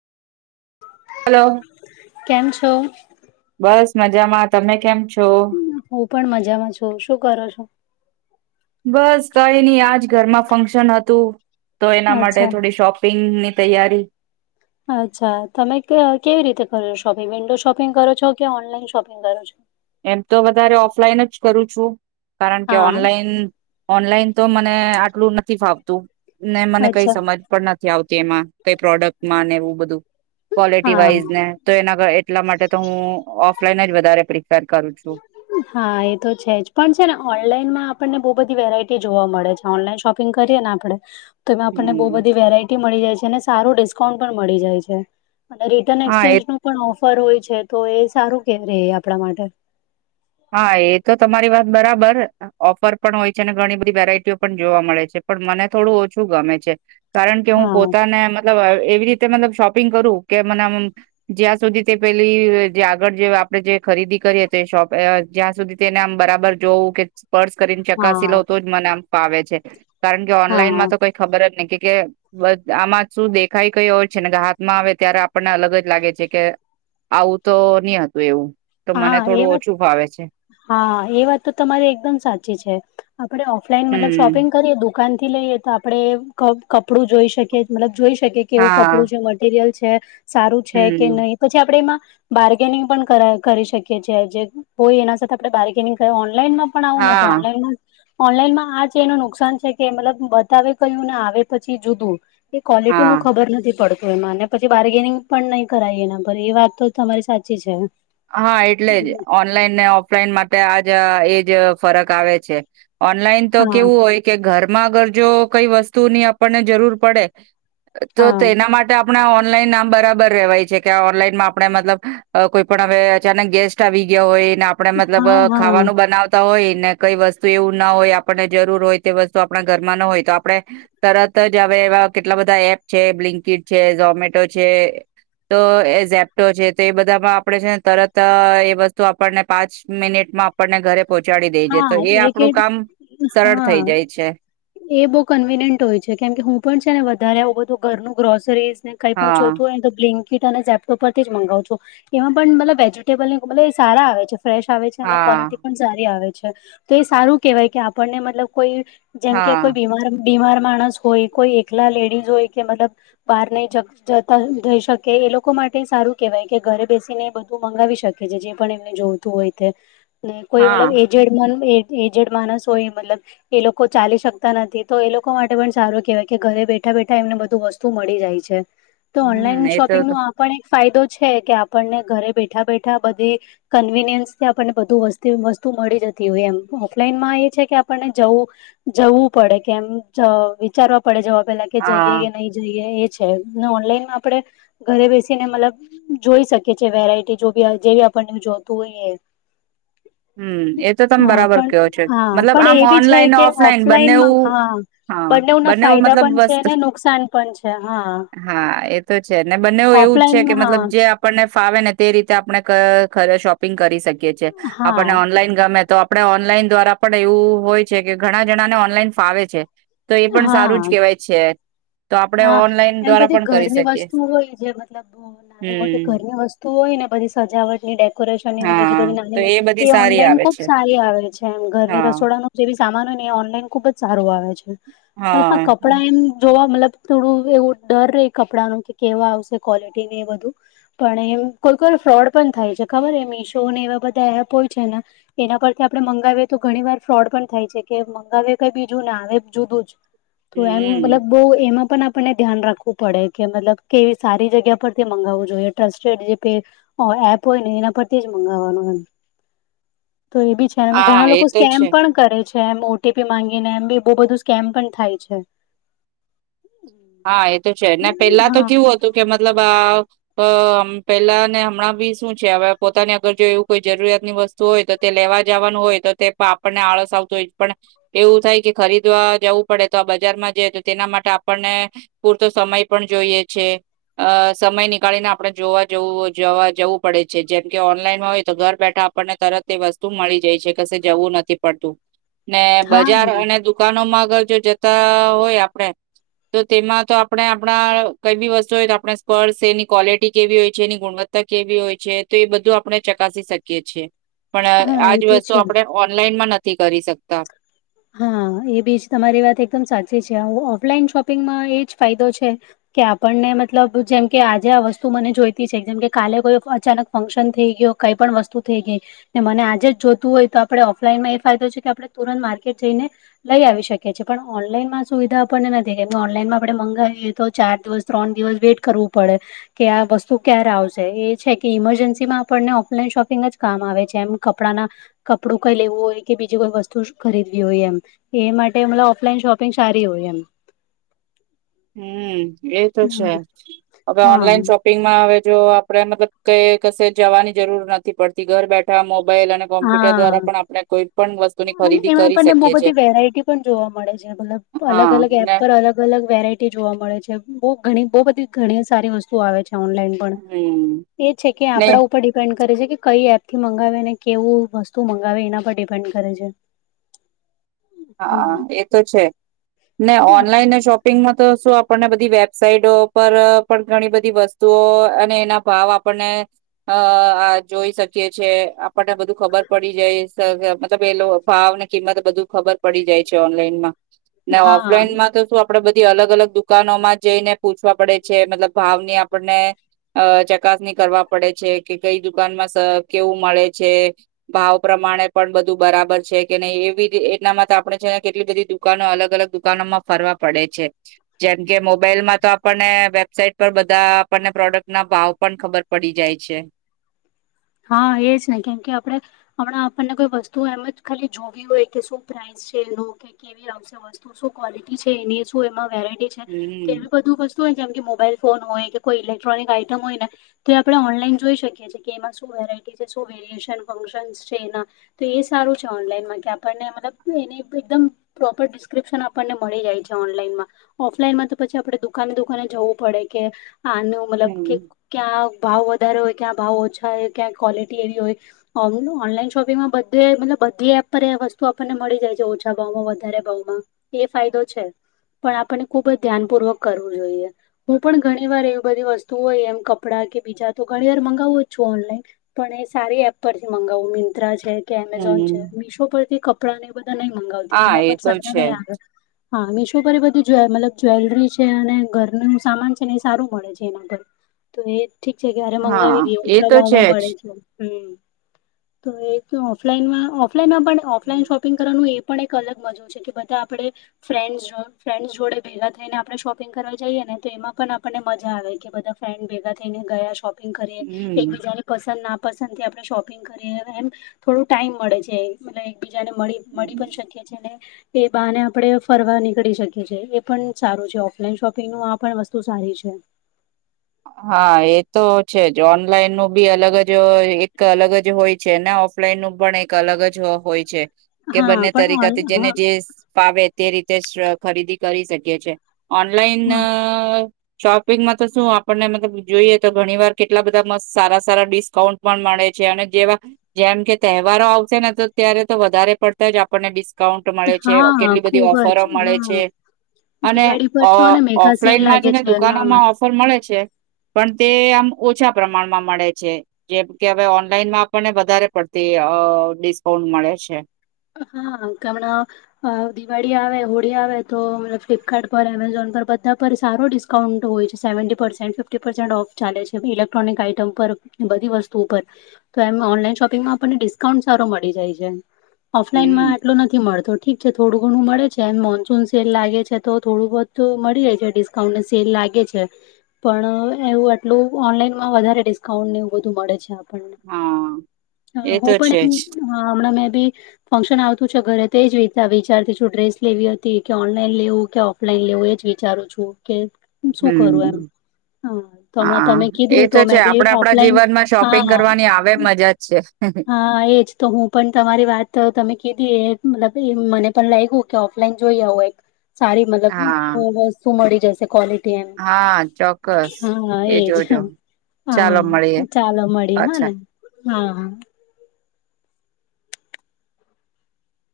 Hello કેમ છો? બસ, મજામાં. તમે કેમ છો? હું પણ મજામાં છું. શું કરો છો? બસ, કઈ ની આજ ઘરમાં ફંક્શન હતું, તો એના માટે અચ્છા થોડી શોપ પિંગની તૈયારી અચ્છા, તમે ક-કેવી રીતે કરો છો શોપિંગ? વિન્ડો શોપિંગ કરો છો? કે ઓનલાઈન શોપિંગ કરો છો? એમ તો વધારે ઓફલાઈન જ કરું છું. કારણ કે હા. ઓનલાઈન ઓનલાઈન તો મને આટલું નથી ફાવતું, ને મને કઈ અચ્છા સમજ પણ નથી આવતી એમાં. કઈ પ્રોડક્ટમાં ને એવું બધું, ક્વોલિટી હા વાઈઝને તો એના એટલા માટે તો હું ઓફલાઈન જ વધારે પ્રિફેર કરું છું. હા એ તો છે જ પણ છે ને ઓનલાઈનમાં આપણને બહ બધી વેરાયટી જોવા મળે છે. ઓનલાઈન શોપિંગ કરીએ ને આપડે તો એમાં આપણને બહુ હમ, બધી વેરાયટી મળી જાય છે અને સારું ડિસ્કાઉન્ટ પણ મળી જાય છે. અને રિટર્ન હા એ એક્સચેન્જ નું પણ ઓફર હોય છે તો એ સારું કેવાય આપણા માટે હા એ તો તમારી વાત બરાબર ઓફર પણ હોય છે અને ઘણી બધી વેરાયટીઓ પણ જોવા મળે છે પણ મને થોડું ઓછું ગમે છે. કારણ કે હું હા પોતાને મતલબ એવી રીતે મતલબ શોપિંગ કરું કે મને જ્યાં સુધી તે પેલી જે આગળ જે આપડણે જે ખરીદી કરીએ તો શોપ જ્યાં સુધી તેને આમ બરાબર જોવું કે સ્પર્સ કરીને ચકાસી હા લાવ તો મને આમ ફાવે છે કારણ કે હા ઓનલાઈનમાં તો કઈ ખબર જ નહી કે બસ આમાં શું દેખાય કઈ હોય છે ને કે હાથમાં આવે ત્યારે આપણને અલગ જ લાગે છે કે આવું તો નહ હતું એવું તો મને હા એ થોડું વાત ઓછું ફાવે છે. હા એ વાત તો તમારે એકદમ સાચી છે આપડે ઓફલાઈન મતલબ હમ શોપિંગ કરીએ દુખ દુકાન થી લઈએ તો આપડને કપડું જોઈશ કે મતલબ જોઈ શકે કે એવું હા કપડું છે મટીરિયલ છે સારું છે કે હમ નહી પછી આપડે એમાં બાર્ગેનિંગ પણ કરાય કરી શકીએ છી જે હોય એના સાથે આપણે બાર્ગેનિંગ ઓનલાઈનમાં પણ આવું નથી હા ઓનલાઈનમાં ઓનલાઈનમાં આજ એનું નુકસાન છે કે મતલબ બતાવે કયું ને આવે પછી જુદું એ ક્વોલિટી નું હા ખબર નથી પડતું એમાંને પછી બાર્ગેનિંગ પણ નહી કરાા એના પર એ વાત તો તમારી સાચી છે. હા એટલે જ ઓનલાઈન ને ઓફલાઈન માટે આજ એજ ફરક આવે છે. ઓનલાઈન તો હા કેવું હોય કે ઘરમાં અગર જો કઈ વસ્તુની આપણને જરૂર પડે તો હા તેના માટે આપણે ઓનલાઈન નામ બરાબર રેવાય છે કે ઓનલાઈનમાં આપને મતલબ કોઈ પણ હવે અચાનક ગેસ્ટ આવી ગયા હોય ને આપને મતલબ હા હા ખાવાનું બનાવ વતા હોય ને કઈ વસ્તુ એવું ના હોય આપણને જરૂર હોય તે વસ્તુ આપણા ઘરમાં ના હોય તો આપને તરત જ હવે એવા કેટલા બધા એપ છે બ્લિંકીડ છે ઝોમેટો છે તો એ ઝેપટો છે તો એ બધામાં આપડે છે ને તરત એ વસ્તુ આપણને પાંચ મિનિટમાં આપણને ઘરે પહોંચાડી દેજે તો હા એ એક આપણું એક કામ સરળ થઇ હા જાય છે. એ બહુ કન્વીિનિયન્ટ હોય છે કેમ કે હું પણ છે ને વધારે આવું બધું ઘરનું ગ્રોસરીઝ ને કઈ પણ હા, જોતું હોય તો બ્લિન્કી કિટ અને ઝેપ્ટો પરથી જ મગાવુ છું એમાં પણ મતલબ વેજીિટેબલ મતલબ એ સારા આવે છે ફ્રેશ આવે છે અને હા, ક્વોલિટી પણ સારી આવે છે તો એ સારું કેહેવાય કે આપણને મતલબ કોઈ જેમકે હા, કોઈ બીમાર બીમાર માણસ હોય કોઈ એકલા લેડીઝ હોય કે મતલબ બહાર નહી જ જતા જઈ શકે એ લોકો માટે સારું કેહેવાય કે ઘરે બેસીને બધું મંગાવી શકે છે જે પણ એમને જોવું હોય કોઈ હા. એજ એજેડ માણસ હોય મતલબ એ લોકો તો ચાલી શકતા નથી તો એ લોકો માટે પણ સારું કેહેવાય કે ઘરે બેઠા બેઠા એમને બધું વસ્તુ મળી જાય છે. તો ઓનલાઈન હમ એ તો શોપિંગ નો આ પણ એક ફાયદો છે કે આપણને ઘરે બેઠા બેઠા બધે કન્વીિનિયન્સ થી આપણને બધું વસ્તુ મળી જતી હોય એમ ઓફલાઈન માં એ છે કે આપણને જવું જવું પડે કેમ વિચારવા પડે જવા પેલા કે જઈએ હા કે નહી એ છે ઓનલાઈનમાં આપણે ઘરે બેસીને મતલબ જોઈ શકે છે વેરાયટી જોકે જે આપણને જોતું હોઈ. [inaudible] હમ એ તો તમે બરાબર કહો છો મતલબ પણ આમ એ બી છે ઓનલાઈન ને કે ઓફલાઈન બંનેવુ. ઓફલાઈનમાં હા હા બંનેવના બને ફાયદા મતલબ પણ છે વસ્ત અને નુકસાન પણ છે હા હા એ. તો છે ને બંને એવું જ છે કે મતલબ ઓફલાઈનમાં જે આપણને ફાવે ને તે રીતે આપણે શોપિંગ કરી શકીએ છીએ. હા આપણને હા ઓનલાઈન ગમે તો આપને ઓનલાઈન દ્વારા પણ એવું હોય છે કે ઘણા જણા ને ઓનલાઈન ફાવે છે. તો એ પણ સારું હા જ કેવાય છે. તો આપણે હા ઓનલાઈન એમ દ્વારા બધી પણ કરી ઘરની શકીએ વસ્તુ હોય જે મતલબ નાની મોટી હમ ઘરની વસ્તુ હોય ને બધી સજાવટ ની ડે. પરેશાની ને બીજી હા બધી તો નાની બધી એ સારી ઓનલાઈન આવે ખુબ છે સારી આવે છે એમ ઘરની હા રસોડાનું જેવી સામાનો હો ને એ ઓનલાઈન ખુબ જ સારું આવે છે પણ હા કપડા એમ જોવા મતલબ થોડું એવો ડર રહે કપડા નુ કે કેવા આવશે ક્વોલિટીને એ બધું પણ એમ કોઈ કો ફ્રોડ પણ થાય છે ખબર મીશો ને એવા બધા એપ હોય છે ને એના પરથી આપડણે મંગાવીએ તો ઘણી વાર ફ્રોડ પણ થાય છે કે મંગાવએ કઈ બીજું ના આવે જુદું તો એમ હમ મતલબ બો એમાં. પણ આપણને ધ્યાન રાખવું પડે કે મતલબ કેવી સારી જગ્યા પરથી મગાવવું જોઈએ ટ્રસ્ટેડ જે પે ઓ એપ હોય ને એના પરથી જ મંગાવવાનું એમ તો એ બી ઘણા હા, એ લોકો તો સ્કેમ છે. પણ કરે છે એમ ઓટીપી માંગીને એમ બી બહુ બધું સ્કેમ પણ થાય છે. હા એ તો છે ને હમ, પેલા તો હા કેવું હતું કે મતલબ આ અ પેલા ને હમણાં બી શું છે હવે પોતાની અગર જો એવું કોઈ જરૂરિયાતની વસ્તુ તો તે લેવા જવાનું હોય તો તે આપણને આળસ આવતું હોય પણ એવું થાય કે ખરીદવા જવું પડે તો આ બજારમાં જઈ તો તેના માટે આપણને પૂરતો સમય પણ જોઈએ છે. અ સમય નીકાળીને આપડણે જોવા જવું જોવા જવું પડે છે જેમ કે ઓનલાઈનમાં હોય તો ઘર બેઠા આપણને તરત એ વસ્તુ મળી જાય છે ક જવું નથી પડતું. ને બજાર હા અને દુકાનો માં આગળ જો જતા હોય આપડે તો તેમાં તો આપણે આપણા કઈ બી વસ્તુ હોય તો આપણે સ્પર્ડ એની ક્વોલિટી કેવી હોય છે એની ગુણવત્તા કેવી હોય છે તો એ બધું આપણે ચકાસી શકીએ છીએ. પણ હા એ આજ તો વસ્તુ છે આપણે ઓનલાઈન માં નથી કરી શકતા. હા એ બીજ તમારી વાત એકદમ સાચી છે ઓફલાઈન શોપિંગમાં એ જ ફાયદો છે. કે આપણને મતલબ જેમ કે આજે આ વસ્તુ મને જોઈતી છે જેમ કે કાલે કોઈ અચાનક ફંક્શન થઈ ગયો કઈ પણ વસ્તુ થઈ ગઈ. મને આજે જ જોતું હોય તો આપણે ઓફલાઈનમાં એ ફાયદો છે કે આપણે તુરંત માર્કેટ જઈને લઈ આવી શકિયે છે પણ ઓનલાઈનમાં સુવિધા આપણને નથી કેમ ઓનલાઈનમાં આપણે મંગાવીએ તો ચાર દિવસ ત્રણ દિવસ વેઇટ કરવું પડે. કે આ વસ્તુ ક્યારે આવશે એ છે કે ઈમરજન્સી માં આપણને ઓફલાઈન શોપિંગ જ કામ આવે છે એમ કપડાના કપડું કઈ લેવું હોય કે બીજી કોઈ વસ્તુ ખરીદવી હોય એમ એ માટે મતલબ ઓફલાઈન શોપિંગ સારી હોય એમ. હમ એ તો છે હવે હા ઓનલાઈન શોપ પિંગમાં હવે જો આપણે મતલબ કઈ કશે જવાની જરૂર નથી પડતી ઘર બેઠા મોબાઈલ અને કોમ્પ્યુટર હા દ્વારા પણ આપણે કોઈ પણ વસ્તુની અને ખરીદી એમાં કરી આપણને બહુ શકીએ છીએ. બધી વેરાયટી પણ જોવા મળે છે મતલબ અલગ હા અલગ એપ ને પર અલગ અલગ વેરાયટી જોવા મળે છે બહુ ઘણી બહુ બધી ઘણી સારી વસ્તુ આવે છે ઓનલાઈન. હમ્મ પણ એ છે કે ને આપડા ઉપર ડિપેન્ડ કરે છે કે કઈ એપ થી મંગાવે ને કેવું વસ્તુ મંગાવે એના પર ડિપેન્ડ કરે છે. હા હમ એ તો છે ને ઓનલાઈન ને શોપ પિંગમાં તો શું આપણને બધી વેબસાઇટો પર પણ ઘણી બધી વસ્તુઓ અને એના ભાવ આપ પણે. અ આ જોઈ શકીએ છે આપણને બધું ખબર પડી જાય મતલબ એ ભાવને કિંમત બધું ખબર પડી જાય છે ઓનલાઈનમાં ને હા ઓફલાઈન માં તો શું. આપડે બધી અલગ અલગ દુકાનો માં જઈને પૂછવા પડે છે મતલબ ભાવની આપણને અહ ચકાસણી કરવા પડે છે કે કઈ દુકાનમાં સ કેવું મળે છે. ભાવ પ્રમાણે પણ બધું બરાબર છે કે નહી એવી એ એટલામાં તો આપણે છે ને કેટલી બધી દુકાનો અલગ અલગ દુકાનો માં ફરવા પડે છે. જેમ કે મોબાઈલમાં તો આપણને વેબસાાઈટ પર બધા આપણને પ્રોડક્ટ ના ભાવ પણ ખબર પડી જાય છે. હા એજ હી કેમ કે આપડે હમણાં આપણને કોઈ વસ્તુ એમ જ ખાલી જોવી હોય કે શું પ્રાઇસ કે કેવી આવશે વસ્તુ શું ક્વોલિટી છે એની શું એમાં શું વેરાયટી હમ તેમ બધું બસ. શું જેમ મોબાઈલ ફોન હોય કે કોઈ ઇલેક્ટ્રોનિક આઈટમ હોય ને તે આપડે ઓનલાઈન જોઈ શકીએ છીએ. કે એમમાં શું શું વેરાયટી છે શું વેરયશન ફંક્શન છે એના તો એ સારું છે ઓનલાઈનમાં કે આપણને મતલબ એને એકદમ પ્રોપર ડિસ્ક્રિપ્શન આપણને મળી જાય છે ઓનલાઈનમાં. ઓફલાઈનમાં તો પછી આપડે દુકાને દુકાને જવું પડે કે, આનું મતલબ કે હમ ક્યાં ભાવ વધારે હોય ક્યાં ભાવ ઓછા હોય ક્યાં ક્વૉલિટી એવી હોય. ઓનલાઈન શોપિંગમાં બધે મતલબ બધી એપ પર વસ્તુ આપણને મળી જાય છે ઓછા ભાવમાં વધારે ભાવમાં. એ ફાયદો છે, પણ આપણને ખુબ જ ધ્યાનપૂર્વક કરવું જોઈએ. હું પણ ઘણી વાર એવી બધી વસ્તુ હોય એમ કપડાં કે બીજા તો ઘણી વાર મગાવું જ છું ઓનલાઈન. પણ એ સારી એપ પરથી મગાવવું મિંત્રા છે કે એમેઝોન છે હમ મીશો પરથી કપડાં ને બધ નહી મંગાવતી હા એમાં એ પણ તો સારા છે નહી આવે. હા મીશો પર એ બધું મતલ જ્વેલરી છે અને ઘરનું સામાન છે ને એ સારું મળે છે એના પર. તો એ ઠીક છે કરે હા મંગાવી દ એ ઓછા તો છે ગ જ તો ઓફલાનમાં ઓફલાઈનમાં પણ ઓફલાઈન શોપ પિંગ કરવાનું એ પણ એક અલગ મજું છે કે બધા આપડણે ફ્રેન્ડ ફ્રેન્સ જોડે ભેગા થઈને આપણે શોપિંગ કરવા જઈએ ને તો એમાં પણ આપણને મજા આવે કે બધા ફ્રેન્ડ ભેગા થઈને ગયા શોપિંગ કરી, એક હમ બીજા પસંદ ના પસંદ થી આપણે શોપિંગ કરીએ એમ, થોડું ટાઈમ મળે છે. મ એકબીજા ને મળી મળી હમ પણ શકીએ છીએ ને. એ બહને આપણે ફરવા નીકળી શકીએ છીએ એ પણ સારું છે ઓફલાઈન શોપિંગનું આ પણ વસ્તુ સારી છે.. હા એ તો છે જ ઓનલાઈન નું બી અલગ જ એક અલગ જ હોય છે ને. ફ્લા નું પણ એક અલગ જ હોય છે, કે હા બંને પણ તરીકા ઓન જેને જે ફાવે તે રીતે ખરીદી કરી શકીએ છીએ, ઓનલાઈન હા શોપિંગ માં તો શું આપ આપણને મતલબ જોઈએ તો ઘણી વાર કેટલા બધા મસ્ત સારા સારા ડિસ્કાઉન્ટ પણ મળે છે અને જેવા જેમ કે તહેવારો આવશે ને તો ત્યારે તો વધારે પડતા જ આપણને ડિકાઉન્ટ મળે છે હા હા કેટલી બધી ખૂબ ઓફરો જ મળે છે. હા અને દિવાળી પર છો ને મેઘા સેલ ઓફલાઈનમાં લાગે છે ને હા દુકાનોમાં ઓફર મળે. પણ તે આમ ઓછા પ્રમાણમાં મળે છે. જેમ કે હવે ઓનલાઈનમાં આપણને વધારે પડતી અ ડિસ્કાઉન્ટ મળે છે. હા કેમણા અ દિવાળી આવે હોળી આવે તો ફ્લિપકાર્ટ પર એમેઝોન પર બધા પર સારો ડિસ્ ડિસ્કાઉન્ટ હોય છે સેવટી, ફિફીટી ઓફ ચાલે છે ઇક્ટ્રોનિક આઈટમ પર બધી વસ્તુઓ તો એમ ઓનલાઈન શોપિંગમાં આપણને ડિસ્કાઉન્ટ સારું મળી જાય છે. ઓફલાઈનમાં હમ આટલું નથી મળતું. ઠીક છે થોડું ઘણું મળે છે એમ મોન્સૂન સેલ લાગે છે તો થોડું બહુ મળી જાય છે. ડિસ્ ડિસ્કાઉન્ટ ને સેલ લાગે છે. પણ એવું આટલું ઓનલાઈનમાં વધારે ડિસ્કાઉન્ટ ને એવું બધું મળે છે આમ. હા એ હા તો હું છે પણ જ એમ હમણાં મે બી ફંક્શન આવતું છે ઘરે તે જ વિતા વિચારતી છું. ડ્રેસ લેવી હતી કે ઓનલાઈન લેવું કે ઓફલાઈન લેવું એ જ વિચારું છું કે શું કરું એમ? હમ હા તો હમણાં હા તમે એ કીધું તો છે મેં બી આપડ આપણા ઓફલાઈન જીવનમાં શોપિંગ હા કરવાની આવે મજા જ છે. હા એજ તો હું પણ તમારી વાત તમે કીધી એ મતલબ એ મને પણ લાગ્યું. ઓફલાઈન જોઈ હો એક સારી મતલબ હા વસ્તુ મળી જ કો કોલેટી. હા ચોક્કસ હા એ એજ જોજો હા ચાલો મળીએ ચાલો મળીએ હા પાછા ને હા.